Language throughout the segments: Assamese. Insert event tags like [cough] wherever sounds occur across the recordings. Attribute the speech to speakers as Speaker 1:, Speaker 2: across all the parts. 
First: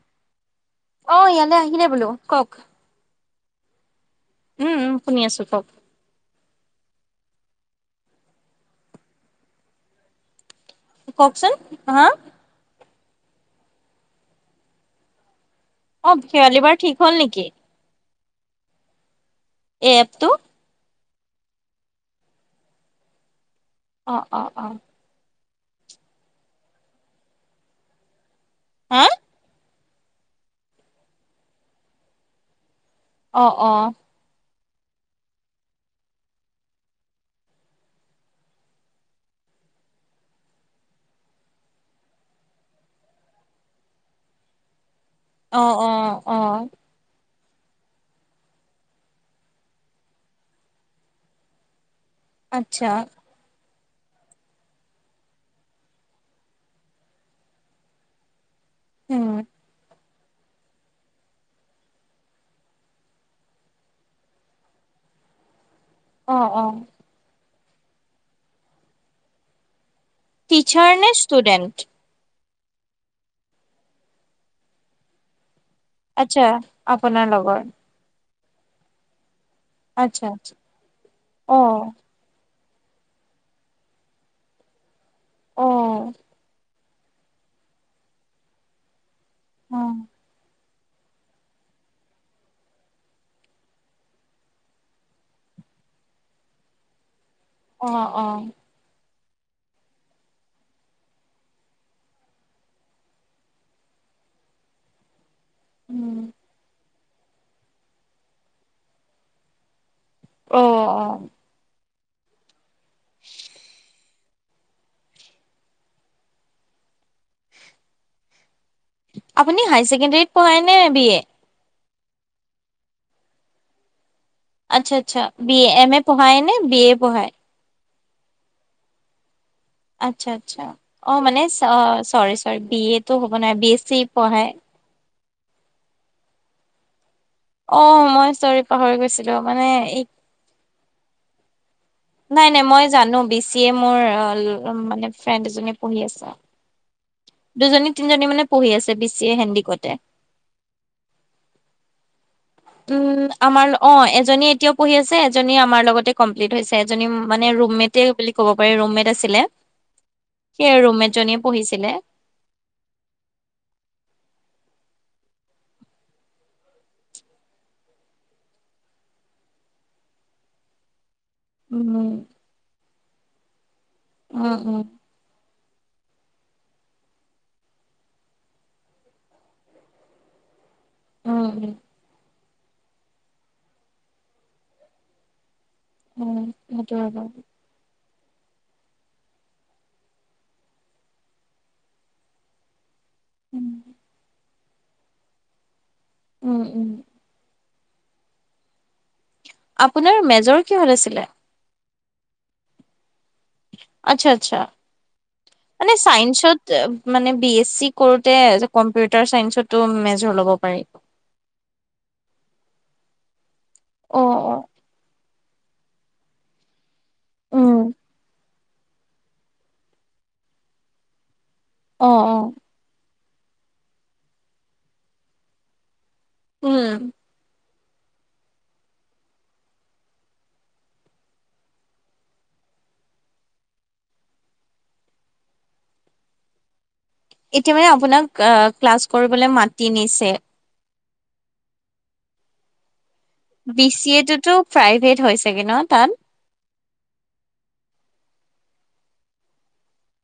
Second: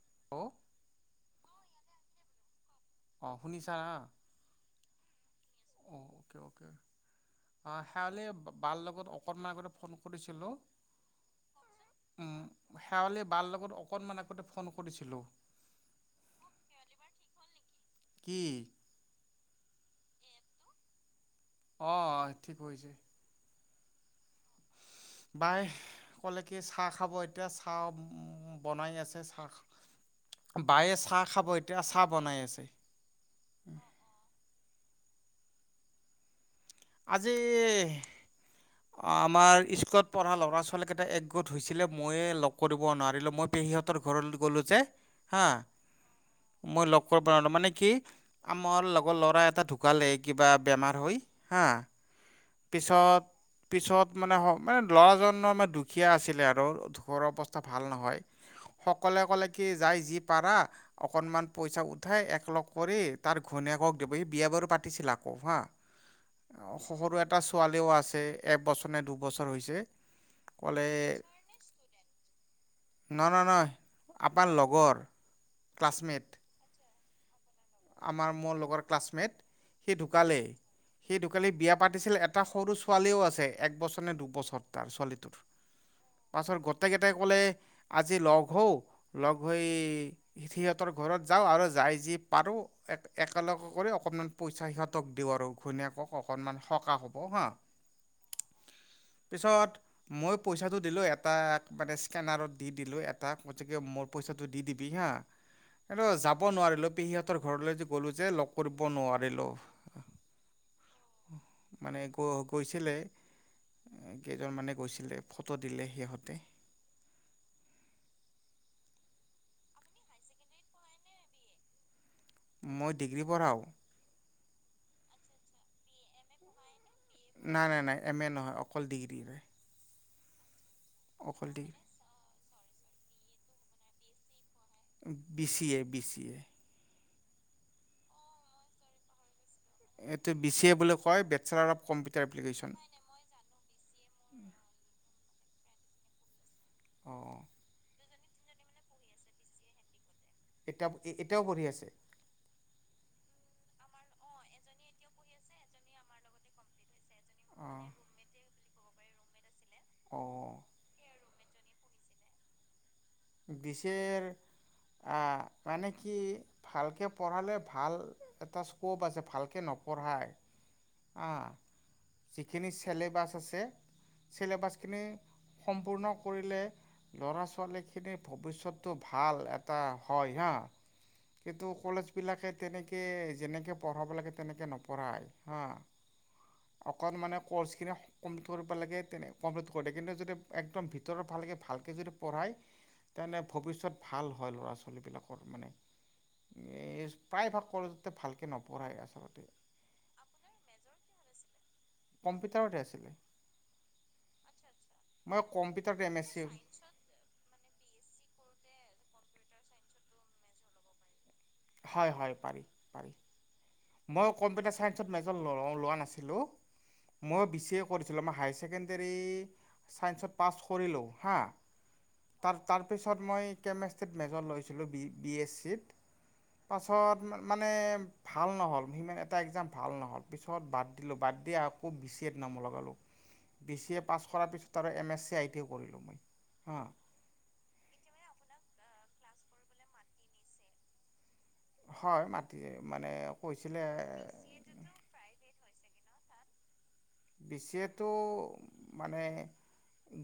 Speaker 1: [inaudible]
Speaker 2: অ' ইয়ালৈ আহিলে বোলো কওক।
Speaker 1: অ' শুনিছা না?
Speaker 2: উম উম শুনি আছো কওক।
Speaker 1: অ' শেৱালি বাৰ লগত অকমান আগতে ফোন কৰিছিলো।
Speaker 2: কওকচোন হা?
Speaker 1: শেৱালি বাৰ লগত অকণমান আগতে ফোন কৰিছিলোঁ।
Speaker 2: অ' শেৱালি বাৰ ঠিক হ'ল নেকি?
Speaker 1: কি?
Speaker 2: এই এপটো?
Speaker 1: অ' আজি ঠিক কৰিছে।
Speaker 2: অ' অ' অ'।
Speaker 1: বাই ক'লে কি চাহ খাব এতিয়া চাহ বনাই
Speaker 2: হা
Speaker 1: আছে চাহ বায়ে চাহ খাব এতিয়া চাহ বনাই আছে।
Speaker 2: অ' অ'।
Speaker 1: আজি আমাৰ স্কুলত পঢ়া ল'ৰা ছোৱালীকেইটা একগোট হৈছিলে, ময়ে লগ কৰিব নোৱাৰিলোঁ মই পেহীহঁতৰ ঘলৈ গলো যে। হা
Speaker 2: আহ অ' আহ।
Speaker 1: মই লগ কৰিব মানে কি আমাৰ লগৰ ল'ৰা এটা ঢুকালে কিবা বেমাৰ হৈ। হা
Speaker 2: আচ্ছা
Speaker 1: পিছত পিছত মানে মানে ল'ৰাজনৰ ম দুখীয়া আছিলে আৰু ঘৰৰ অৱস্থা ভাল নহয়। সকলে
Speaker 2: উম
Speaker 1: ক'লে কি যাই জীপ পাৰা অকণমান পইচা উঠাই একলগ কৰি তাৰ ঘণীয়েকক দিব সি বিয়া বাৰু পাতিছিল আকৌ হা।
Speaker 2: আহ অ'।
Speaker 1: সৰু এটা ছোৱালীও আছে এবছৰ নে দুবছৰ হৈছে।
Speaker 2: টিচাৰ নে ষ্টুডেণ্ট?
Speaker 1: ন ন নয় আমাৰ লগৰ। ক্লাছমেট
Speaker 2: আচ্ছা আ আপোনাৰ লগত।
Speaker 1: আমাৰ, মোৰ লগৰ ক্লাছমেট। সি
Speaker 2: আচ্ছা
Speaker 1: ঢোকালেই,
Speaker 2: আচ্ছা
Speaker 1: সি ঢোকালি
Speaker 2: অ
Speaker 1: বিয়া পাতিছিল এটা সৰু ছোৱালীও আছে, একবছৰ নে দুবছৰ তাৰ ছোৱালী।
Speaker 2: অ
Speaker 1: পাছৰ গত গোটেই কেইটাই কলে আজি লগ হওঁ। লগ হৈ
Speaker 2: অ
Speaker 1: সি ত তৰ ঘৰত যাওঁ আৰু যাই যি পাৰোঁ এক একেলগে কৰি অকণমান পইচা সিহঁতক দিওঁ আৰু ঘূণীয়েকক অকণমান সকাহ হ'ব হা।
Speaker 2: অ' অ'।
Speaker 1: পিছত মই পইচাটো দিলোঁ এটা মানে স্কেনাৰত দি দিলোঁ এটা গতিকে মোৰ পইচাটো দি দিবি হা। এইটো
Speaker 2: উম
Speaker 1: যাব নোৱাৰিলো। পেহী ঘৰলৈ যে গ'লো যে, লগ কৰিব নোৱাৰিলো।
Speaker 2: অ অ
Speaker 1: মানে গ গৈ লে কেইজন মানে গৈছিলে, ফটো দিলে সিহঁতে।
Speaker 2: আপুনি হায় ছেকেণ্ডৰীত পঢ়ায় নে বি এ?
Speaker 1: মই ডিগ্ৰী পঢ়াও।
Speaker 2: আচ্ছা আচ্ছা বি এ, এম এ পঢ়ায় নে, বি এ পঢ়ায়
Speaker 1: নাই নাই নাই। এম এ নহয়, অকল ডিগ্ৰীৰে।
Speaker 2: আচ্ছা আচ্ছা। অ' মানে
Speaker 1: অকল ডিগ্ৰী
Speaker 2: অ' চৰি বি এ টো হ'ব নাই বি এছ চি পঢ়াই।
Speaker 1: বিছি এ বিছি এ।
Speaker 2: অ' মই চৰি পাহৰি গৈছিলো। মানে
Speaker 1: এইটো বি চি এ বুলি কয় বেষ্টচেলাৰ অফ কম্পিউটাৰ
Speaker 2: নাই নাই
Speaker 1: এপ্লিকেশ্যন
Speaker 2: মই জানো বি চি এ মোৰ এ মানে ফ্ৰেণ্ড এজনে পঢ়ি আছে।
Speaker 1: অ'।
Speaker 2: দুজনী তিনিজনী মানে পঢ়ি আছে বি চি এ হেণ্ডিকটে।
Speaker 1: এতিয়া এতিয়াও পঢ়ি আছে।
Speaker 2: উম' আমাৰ অ' এজনী এতিয়াও পঢ়ি আছে এজনী আমাৰ লগতে কমপ্লিট হৈছে। [unintelligible] মানে
Speaker 1: অঁ
Speaker 2: ৰুমেটে বুলি ক'ব পাৰি ৰুমেট
Speaker 1: অঁ
Speaker 2: [unintelligible] ৰুমমেট জনী পঢ়িছিলে।
Speaker 1: [unintelligible] অ' মানে কি ভালকে পঢ়ালে ভাল এটা স্ক'প আছে ভালকৈ নপঢ়াই অ'
Speaker 2: উম
Speaker 1: যিখিনি চেলেবাছ আছে।
Speaker 2: উম উম
Speaker 1: চিলবাছখিনি সম্পূৰ্ণ কৰিলে ল'ৰা ছোৱালীক [unintelligible] ভৱিষ্যতটো ভাল এটা হয় হা।
Speaker 2: উম
Speaker 1: কিন্তু
Speaker 2: উম
Speaker 1: কলেজ বিলাকে তেনেকৈ যেনেকৈ পঢ়াব লাগে তেনেকৈ নপঢ়াই। হা,
Speaker 2: উম সেইটো হয়
Speaker 1: অকণ
Speaker 2: বাৰু।
Speaker 1: মানে কৰ্চ কিনি কমপ্লিট কৰিব লাগে তেনে কমপ্লিট কৰি কিন্তু যদি একদম ভিতৰৰ ভালকে ভালকে যদি পঢ়াই তেনে
Speaker 2: উম
Speaker 1: ভৱিষ্যত ভাল হয় ল'ৰা ছোৱলীবিলাকক মানে
Speaker 2: উম', উম'।
Speaker 1: প্ৰায়ভাগ কলেজতে ভালকৈ নপঢ়াই আচলতে।
Speaker 2: আপোনাৰ মেজৰ কিহত আছিলে।
Speaker 1: কম্পিউটাৰতে আছিলে।
Speaker 2: আচ্ছা আচ্ছা,
Speaker 1: মই
Speaker 2: মানে
Speaker 1: কম্পিউটাৰত এম এছ চি
Speaker 2: চাইন্সত মানে বি এছি কৰ [unintelligible] কম্পিউটাৰ চাইন্সতো মেজৰ ল'ব পাৰি।
Speaker 1: হয়, হয় পাৰি পাৰি।
Speaker 2: অ অ
Speaker 1: মই কম্পিউটাৰ চাইন্সত মে [unintelligible] লোৱা নাছিলো মই বি চি এ
Speaker 2: উম
Speaker 1: কৰিছিলো আমাৰ হাইছ ছেকেণ্ডেৰী ছাইন্সত পাছ কৰিলো হা,
Speaker 2: অ অ
Speaker 1: ত তাৰ পিছ পছত মই কেমেষ্ট্ৰিত মেজৰ লৈছিলো, বি বি এছ চিত।
Speaker 2: উম
Speaker 1: পাছত মানে ভাল নহিল এটা ভাল নহ পিছত বাদ দিলো বাদ দি আকৌ বি চি এ নাম লগো বি চি এ পাছ কৰ পিছ আৰু এ মে চি লো হা
Speaker 2: এতিয়া মানে আপোনাক ক্লাছ কৰিবলৈ মাতি নিছে
Speaker 1: হয় মাটি মানে কৈছিলে
Speaker 2: বি চি এ তোতো প্ৰাইভেট হয় চগে ন তাত?
Speaker 1: বি চি এ টো মানে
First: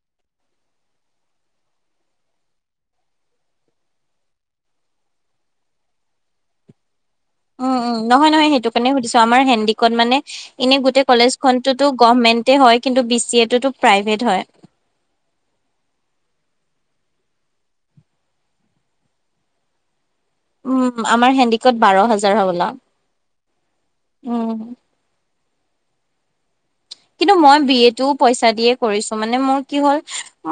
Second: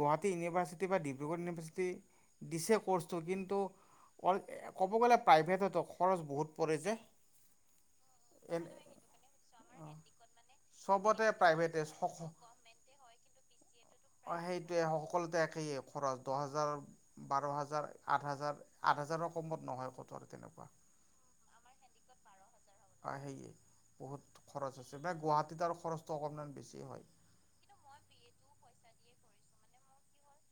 Speaker 1: গুৱাহাটী ইউনিভাৰ্চিটি বা ডিব্ৰুগড় ইউনিভাৰ্চিটি দিছে ক'ৰ্চটো, কিন্তু অ' ক'ব গ'লে প্ৰাইভেটতো খৰচ বহুত পৰে যে।
Speaker 2: উম, উম নহয়, নহয় সেইটো
Speaker 1: এনে
Speaker 2: কাৰণে সুধিছো। আমাৰ হেণ্ডিকত
Speaker 1: অ
Speaker 2: মানে এনে গোটেই
Speaker 1: চবতে
Speaker 2: কলেজখনত
Speaker 1: প্ৰাইভেটে
Speaker 2: টো
Speaker 1: সক
Speaker 2: গভমেন্টে হয়, কিন্তু বি চি এ টো
Speaker 1: অ, সেইটোয়ে সকলোতে একেইে খৰচ দহ হাজাৰ বাৰ হাজাৰ, আঠ হাজাৰ, আঠ হাজাৰৰ কমত নহয় প্ৰথম।
Speaker 2: উম আমাৰ হেণ্ডিকত বাৰ হাজাৰ হ'বলা।
Speaker 1: সেয়ে বহুত
Speaker 2: উম
Speaker 1: খৰচ হৈছে [unintelligible] খৰচটো অকণমান বেছ
Speaker 2: কিন্তু মই বি এটো পইচা দিয়ে কৰিছোঁ মানে মোৰ কি হ'ল,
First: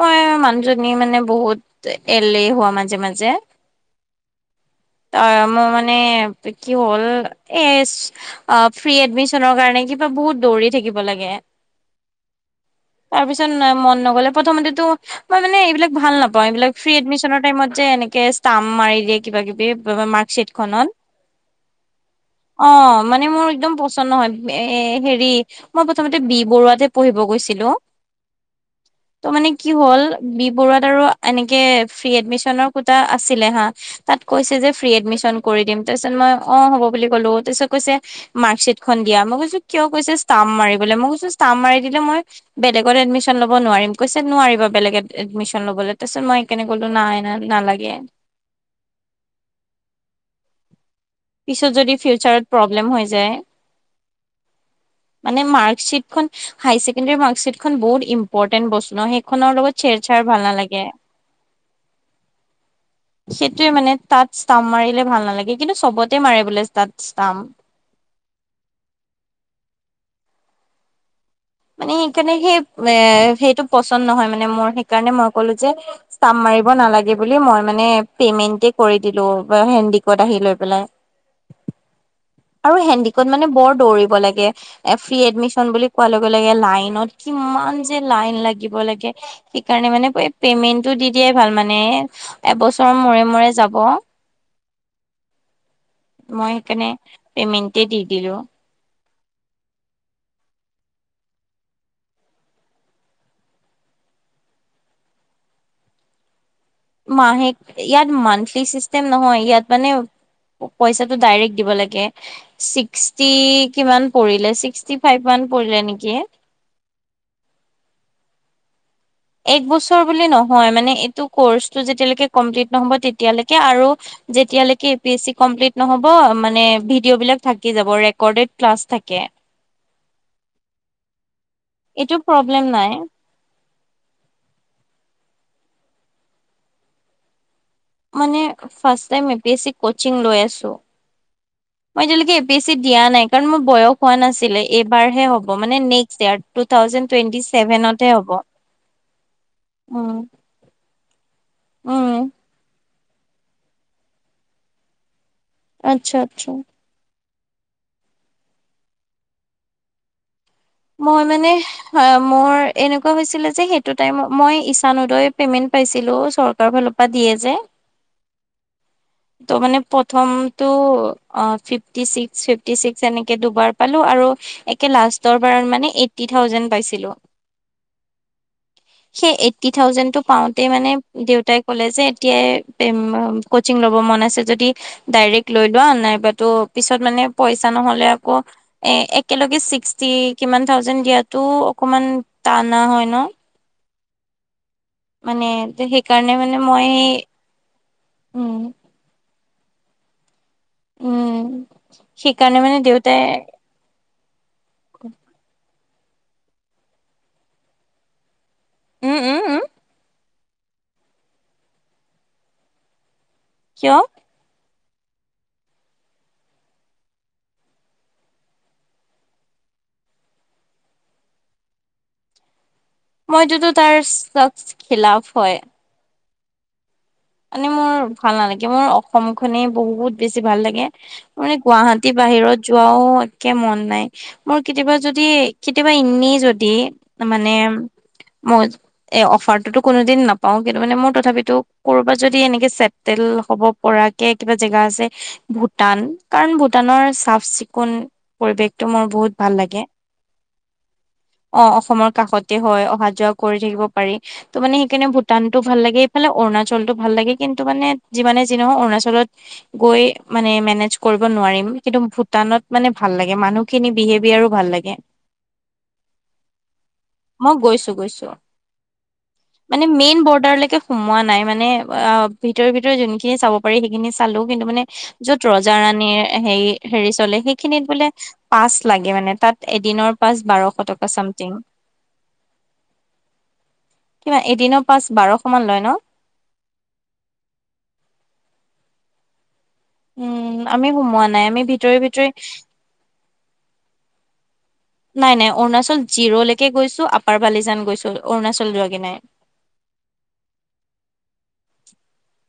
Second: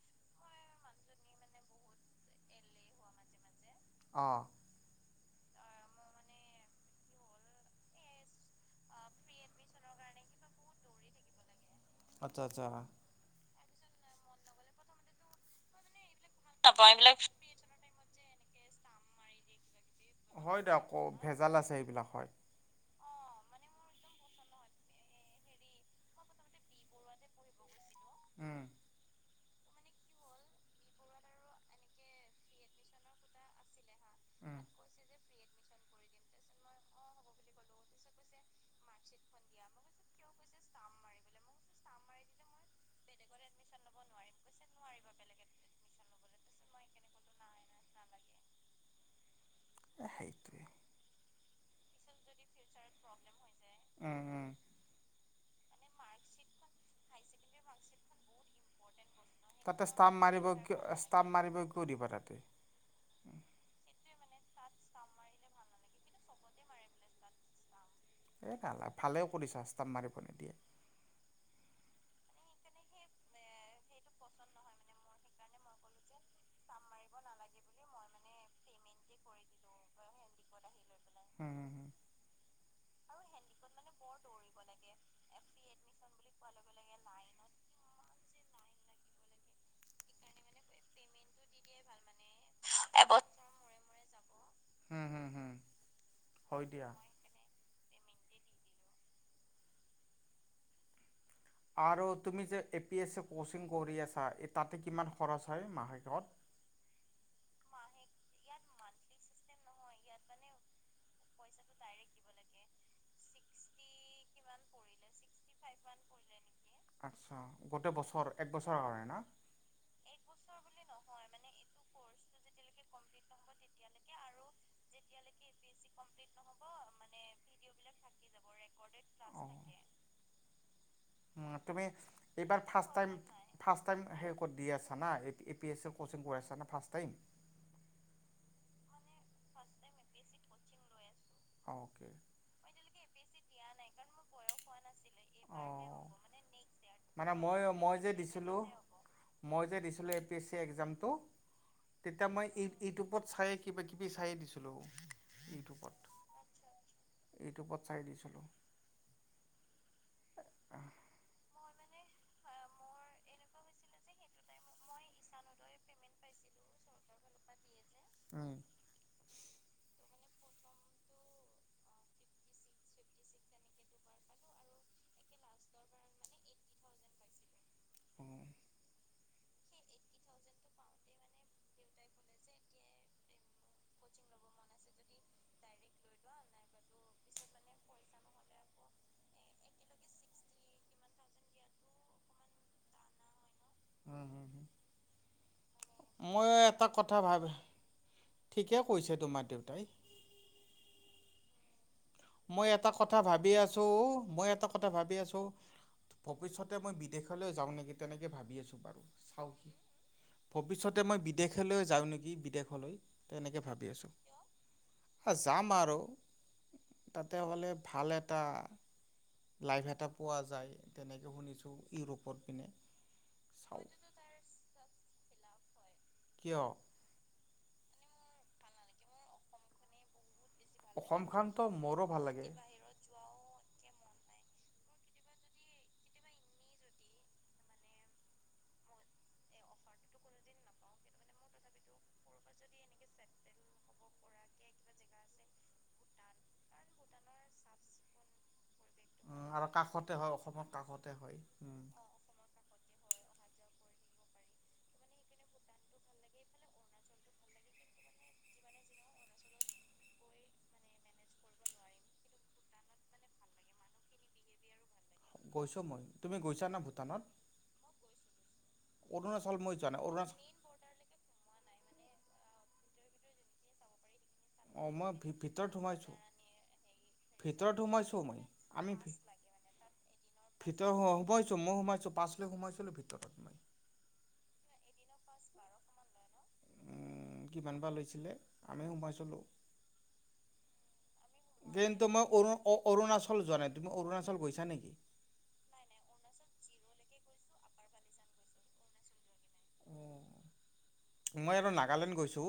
Speaker 2: মই মানুহজনী মানে বহুত এলেহুৱা মাজে, মাজে।
Speaker 1: অ'।
Speaker 2: অ', মোৰ মানে কি হ'ল এ, আ, ফ্ৰী এডমিচনৰ কাৰণে কিবা বহুত দৌৰি থাকিব লাগে।
Speaker 1: আতচ্ছা, আচ্ছা।
Speaker 2: [unintelligible] মন নগ'লে প্ৰথমতেটো মই মানে এইবিলাক ভাল নাপ [unintelligible] এই বিলাক ফ্ৰী এডমিচনৰ টাইমত যে, এনেকে তাম মাৰি দিয়ে কিবা কিবি মাৰ্কশ্বিট
Speaker 1: হয়, দে
Speaker 2: খনত
Speaker 1: আকৌ ভেজাল আছে এইবিলাকৰ।
Speaker 2: অ মানে মোৰ একদম পচন্দ নহয়, এ-এ হেৰি মই প্ৰথমতে বি বৰুৱাতহে পঢ়িব গৈছিলোঁ।
Speaker 1: উম।
Speaker 2: ত' মানে কি হ'ল, বি বৰুৱাত আৰু এনেকে ফ্ৰী এডমিচনৰ কোটা আছিলে হা তাত কৈছে
Speaker 1: উম।
Speaker 2: যে, ফ্ৰী এডমিচন কৰি দিম, তাৰ পিছত মই অ', হ'ব বুলি ক'লো তাৰ পিছত কৈছে
Speaker 1: কৈছে
Speaker 2: মাৰ্কশ্বিট খন দিয়া, মই কৈছোঁ কিয়? কৈছে ষ্টাম মাৰি [unintelligible] মই কৈছোঁ ষ্টাম মাৰি দিলে মই বেলেগত এডমিচন ল'ব নোৱাৰিম, কৈছে নোৱাৰিবা বেলেগত এড-এডমিচন ল'ব তাৰছত মই সেইকাৰনে ক'লো নাই নালা
Speaker 1: সেইটোৱে
Speaker 2: পিছত যদি ফিউচাৰত হৈ যায়।
Speaker 1: উম উম।
Speaker 2: মানে মাৰ্কশিট খ, হাইছেকী ম- খ বহুত ইম্পৰটেন্ট বস্তু ন! সেইখনৰ লগত
Speaker 1: তাতে ষ্টাম্প
Speaker 2: চেৰ-চেৰ ভাল
Speaker 1: মাৰিব কিয়
Speaker 2: নালাগে।
Speaker 1: ষ্টাম্প মাৰিব কিয় দিব তাতে।
Speaker 2: সেইটোয়ে মানে- তাত ষ্টাম্প মাৰিলে ভাল নালাগে, কিন্তু চবত- ততে মাৰে বোলে তাত
Speaker 1: এ নালা ভালেও কৰিছো আস্তাপ মাৰিব নিদিয়ে।
Speaker 2: মানে সেইকাৰণে, সেই-সেইটো পচন্দ নহয়, মান মোৰ সেইকাৰণে মই কলো যে, মাৰ নালাগে বুলি মই মানে পেমেন দিলো হেডিকত আহিৈ পেলাই।
Speaker 1: হম'' হ'
Speaker 2: হেডিকত মানে বৰ- [unintelligible] লাইনত কিমান যে লাইন লাগিব লাগে। সেইকাৰণে মানে পেমেন্টটো দি দিয়াই ভাল মানে। এবছৰৰ মূৰে মূৰে যাব।
Speaker 1: হম' হুম' হুম।
Speaker 2: মই
Speaker 1: হয় দিয়া।
Speaker 2: সেইকাৰণে পেমেট এ দি দিলো।
Speaker 1: আৰু তুমি যে A P S C coaching কৰি আছা, এ তাতেই কিমান খৰচ হৈ মাহেকে?
Speaker 2: মাহেক, ইয়াত মান্থলি চিষ্টেম নহয়, ইয়াত মানে পইচাটো ডাইৰেক্ট দিব লাগে, ষিশতি কিমান পৰিলে, ষিশতি ফাইভ। মান পৰিলে নেকি?
Speaker 1: আচছা গোটেই বছৰ, এক বছৰ? হয়।
Speaker 2: এক বছৰ বুলি নহয়, মানে এইতো কোৰ্চটো যেতিয়া লৈকে কমপ্লিত নহব তেতিয়া লৈকে আৰু য়েতিয়া লৈকে A P S C complete নহব, মানে ভিডিঅ বিলাক থাকি যাব ৰেকৰ্ডেড। ক্লাছ থাকে।
Speaker 1: উ তুমি
Speaker 2: এইটো
Speaker 1: এইবাৰ
Speaker 2: প্ৰব্লেম নাই
Speaker 1: ফাৰ্ষট টাইম ফাৰ্ষ্ট টাইম সে ক'ত দি আছা? এ পি এছ চিৰ কো'চিং কৰাইছানা ফাৰ্ষ্ট টাইম?
Speaker 2: মানে first time A P S C coaching লৈ আছো। টো মই
Speaker 1: অ'কে।
Speaker 2: আজিলৈকে এ পি এচ চি দিয়া নাই। কাৰণ মোৰ বয়স কোৱা নাছিল। এইবাৰ হে হ'ব, মানে
Speaker 1: অ'
Speaker 2: নেক্স টাইম, টো থাওজেন্ড
Speaker 1: মানে
Speaker 2: টোৱেন্টি
Speaker 1: মই মই
Speaker 2: চেভেনত
Speaker 1: যে
Speaker 2: হে হ'ব,
Speaker 1: দিছিলোঁ মই যে দিছিলোঁ
Speaker 2: উম।
Speaker 1: এ পি এছ চি এক্সামটো তেতিয়া
Speaker 2: উম
Speaker 1: মই এই ইউটিউবত চাইে কিবা কিবি চায়ে দিছিলো।
Speaker 2: আচ্ছা আচ্ছা।
Speaker 1: এইটোউবত চাই দিছিলোঁ।
Speaker 2: মই মানে, মোৰ এনেকুৱা হৈছিলে যে সেইটো টাইমত, মই ইচান উদয়ৰ পেমেন্ট পাইছিলো, চৰকাৰৰ ফালৰ পৰা দিয়ে যে।
Speaker 1: উম,
Speaker 2: তো মানে প্ৰথমটো অ' ফিফিক্স ফিফটি চিক্স, এনেকে দুবাৰ পালো আৰু একে লাষ্টৰ দেন মানে এইট্টি থাউজেন্ড পাইছিলো।
Speaker 1: উম,
Speaker 2: সেই এইট্টি থাউজেণ্ডটো পাওঁতে মানে দেউতাই কলে যে, এতিয়াই কচিং লব মন আছে যদি ডাইৰেক্ট লৈ লোৱা, নাইবাতো পিছত মানে পইচা নহলে আকৌ এ একেলগে চিক্সটি কিমান থাউজেড দিয়ো অকমান টানা হয় ন।
Speaker 1: উম হম হু।
Speaker 2: মানে সেইকাৰণে মানে মই
Speaker 1: কথা ভাবি
Speaker 2: উম।
Speaker 1: ঠিকে কৈছে [unintelligible]
Speaker 2: উম। সেইকাৰণে
Speaker 1: মই
Speaker 2: মানে
Speaker 1: এটা কথা
Speaker 2: দেউতাই
Speaker 1: ভাবি আছো মইত এটা কথা ভাবি আছো। ভৱিষ্যতে মই বিদেশলৈ যাওঁ নেকি তেনেকে ভাবি আছো। বাৰু
Speaker 2: উম উম
Speaker 1: চাওঁ
Speaker 2: উম
Speaker 1: ভৱিষ্যতে মই বিদেশলৈ যাওঁ নেকি বিদেশলৈ তেনেকে ভাবি
Speaker 2: কিয়
Speaker 1: আছো আ যামাআৰু তাতে হ'লে ভাল এটা লাইফ এটা পোৱা যায় তেনেকে শুনিছোঁ ইউৰোপত পিনে
Speaker 2: মইততো
Speaker 1: চাওঁ
Speaker 2: তাৰ খিলাফ হয়
Speaker 1: কিয়
Speaker 2: মানে মোৰ ভাল নালাগে মোৰ অসম খনেই বহুত বেছি বেছি ভাল লাগে মানে
Speaker 1: মোৰ
Speaker 2: গুৱাহাটী
Speaker 1: ভাল নালাগে মোৰ অসমখনেই বহুত বেছি ভাল লাগে অসমখনতো মোৰো ভাল লাগে।
Speaker 2: বাহিৰত যোৱাও একে মন নাই মোৰ কেতিয়াবা যদি কেতিয়াবা এনে যদি মানে মই এ অফাৰটোতো কোনোদিন নাপাও কিন্তু মানে মোৰ তথাপিতো কৰ'বাত যদি এনেকে চেটেল হ'ব পৰাকে কিবা জেগা আছে ভূটান কাৰণ ভূটানৰ চাফ চিকুণ পৰিৱেশ। মোৰ বহুত ভাল
Speaker 1: বাহিৰত যোৱাও একে মন নাই পৰিৱেশ আৰু
Speaker 2: লাগে
Speaker 1: কাষতে হয় অসমৰ কাষতে হয়
Speaker 2: অ অসমৰ কাষতে হয় অহা যোৱা কৰি থাকিব পাৰি ত মানে সেইকাৰণে ভূটানতটো ভাল লাগে এইফালে অৰুণাচল লটো ভাল লাগে কিন্তু মানে যিমানে যি নহয় অৰুণাচলত গৈ মানে মেনেজ কৰিব নোৱাৰিম কিন্তু ভূটানত মানে ভাল লাগে মানুহখিনি বিহেভিয়াৰো ভাল লাগে।
Speaker 1: গৈছো মই তুমি গৈছাানা ভূটানত
Speaker 2: মই গৈছো গৈছো
Speaker 1: অৰুণাচল মই যোৱা নাই অৰুণাচল নাই
Speaker 2: ভিতৰ ভিতৰত যোনখিনি চাব পাৰি সেইখিনি কিন্তু
Speaker 1: মানে ভিতৰে ভিতৰে যেনেখিনি চাব পাৰি সেইখিনি অঁ মই ভি
Speaker 2: য'ত
Speaker 1: ভিতৰত
Speaker 2: ৰজা ৰাণি
Speaker 1: সোমাইছোঁ
Speaker 2: হেৰী চলে
Speaker 1: ভিতৰত
Speaker 2: সেইখিনিত
Speaker 1: সোমাইছোঁ মই
Speaker 2: পাছ
Speaker 1: আমি
Speaker 2: লাগে
Speaker 1: ভি
Speaker 2: বোলে তাত এদিন পাছ বাৰশ
Speaker 1: ভিতৰত
Speaker 2: টকা চামথিং
Speaker 1: সোমাইছোঁ মই সোমাইছোঁ পাছ লৈ সোমাইছিলোঁ ভিতৰত মই
Speaker 2: কিমান এদিন পাঁচ বাৰশ মান লয় ন
Speaker 1: কিমান বা লৈছিলে আমি সোমাই চলোঁ
Speaker 2: উম আমি সোমোৱা নাই আমি ভিতৰি
Speaker 1: কিন্তু মই
Speaker 2: ভিতৰি
Speaker 1: অৰু অৰুণাচল যোৱা নাই তুমি অৰুণাচল গৈছানিকি
Speaker 2: নাই নাই অৰুণাচল জিৰ'লৈকে গৈছো আপাৰ বালিজান গৈছো অৰুণাচল যোৱ গৈ নাই।
Speaker 1: অ মই আৰু নাগালেণ্ড গৈছো।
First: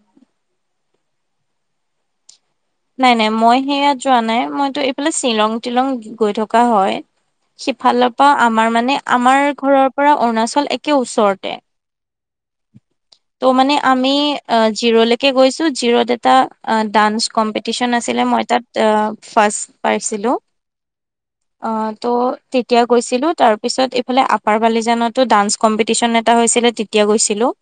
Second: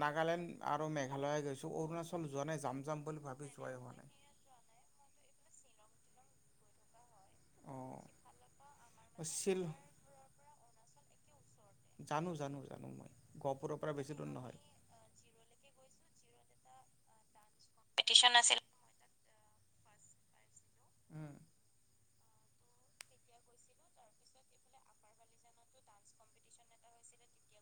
Speaker 1: নাগালেণ্ড আৰু মেঘালয়ে গৈছো অৰুণাচল যোৱা নাই যাম যাম
Speaker 2: নাই
Speaker 1: বুলি
Speaker 2: নাই
Speaker 1: ভাবি
Speaker 2: মই
Speaker 1: যোৱাই হোৱা
Speaker 2: সেয়াাত যোৱা নাই মইতো এইফালে শ্বিলং তিলং গৈ থকা হয়
Speaker 1: অ
Speaker 2: সিফালৰ পৰা আমাৰ মানে আমাৰ
Speaker 1: আছিল।
Speaker 2: ঘৰৰ পৰা অৰুণাচল একে ওচৰতে।
Speaker 1: জানো জানো জানো মই
Speaker 2: ত'
Speaker 1: গহপুৰৰ
Speaker 2: মানে
Speaker 1: পৰা
Speaker 2: আমি
Speaker 1: বেছি দূৰ নহয়।
Speaker 2: জিৰ'লৈকে গৈছো জিৰ'ত এটা অ ডান কম্পি টিউচন আছিলে মই তাত অ ফাৰ্ষ্ট পাইছিলোঁ।
Speaker 1: উম
Speaker 2: অ ত তেতিয়া গৈছিলো তাৰ পিছত এইফালে আপাৰ বালিজানতো ডান্স কম্পিটিচন এটা হৈছিলে তেতিয়া গৈছিলো।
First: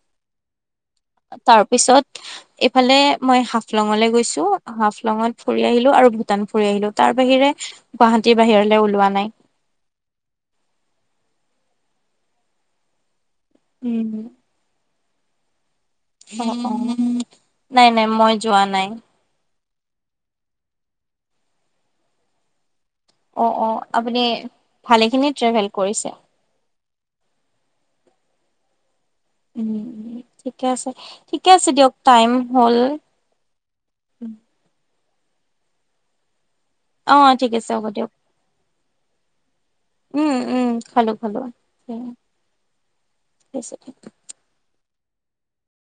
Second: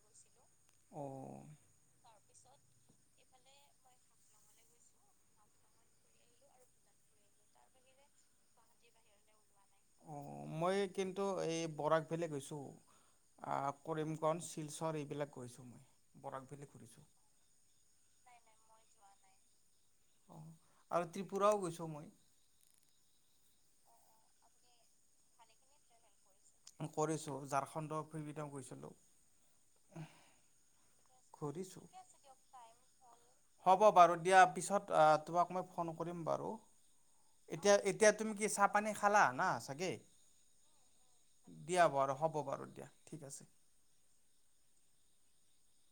Speaker 1: অ
Speaker 2: তাৰ পিছত। ইফালে মই হাফলংলৈ গৈছো হাফলং ফুৰি আহিলো আৰু ভূটান ফুৰি আহিলো। তাৰ বাহিৰে গুৱাহাটীৰ বাহিৰলে ওলোৱা নাই।
Speaker 1: অ মই কিন্তু এই বৰাক ভেলী গৈছো। আহ কৰিমগঞ্জ শিলচৰ এইবিলাক গৈছোঁ। বৰাক
Speaker 2: [unintelligible] অঁ
Speaker 1: ভেলী
Speaker 2: অঁ,
Speaker 1: ঘূৰিছোঁ।
Speaker 2: নাই নাই মই যোৱা নাই। [unintelligible]
Speaker 1: অহ, আৰু ত্ৰিপুৰাও গৈছোঁ মই।
Speaker 2: অ অ আপোনি ভালেই খিনি ট্ৰেভেল কৰিছে।
Speaker 1: কৰিছো ঝাৰখণ্ডৰ ফিনিতেও গৈছিলো।
Speaker 2: উম ঠিকে আছে ঠিকে আছে
Speaker 1: ঘূৰিছোঁ।
Speaker 2: দিয়ক টাইম হল।
Speaker 1: আ তোমাক মই ফোন কৰিম বাৰু।
Speaker 2: অ ঠিক আছে হ'ব দিয়ক
Speaker 1: এতিয়া তুমি কি চাহপানী খালা না চাগে?
Speaker 2: উম উম খালো খালো
Speaker 1: দিয়া বাৰু
Speaker 2: ঠিক
Speaker 1: হ'ব বাৰু দিয়া ঠিক আছে।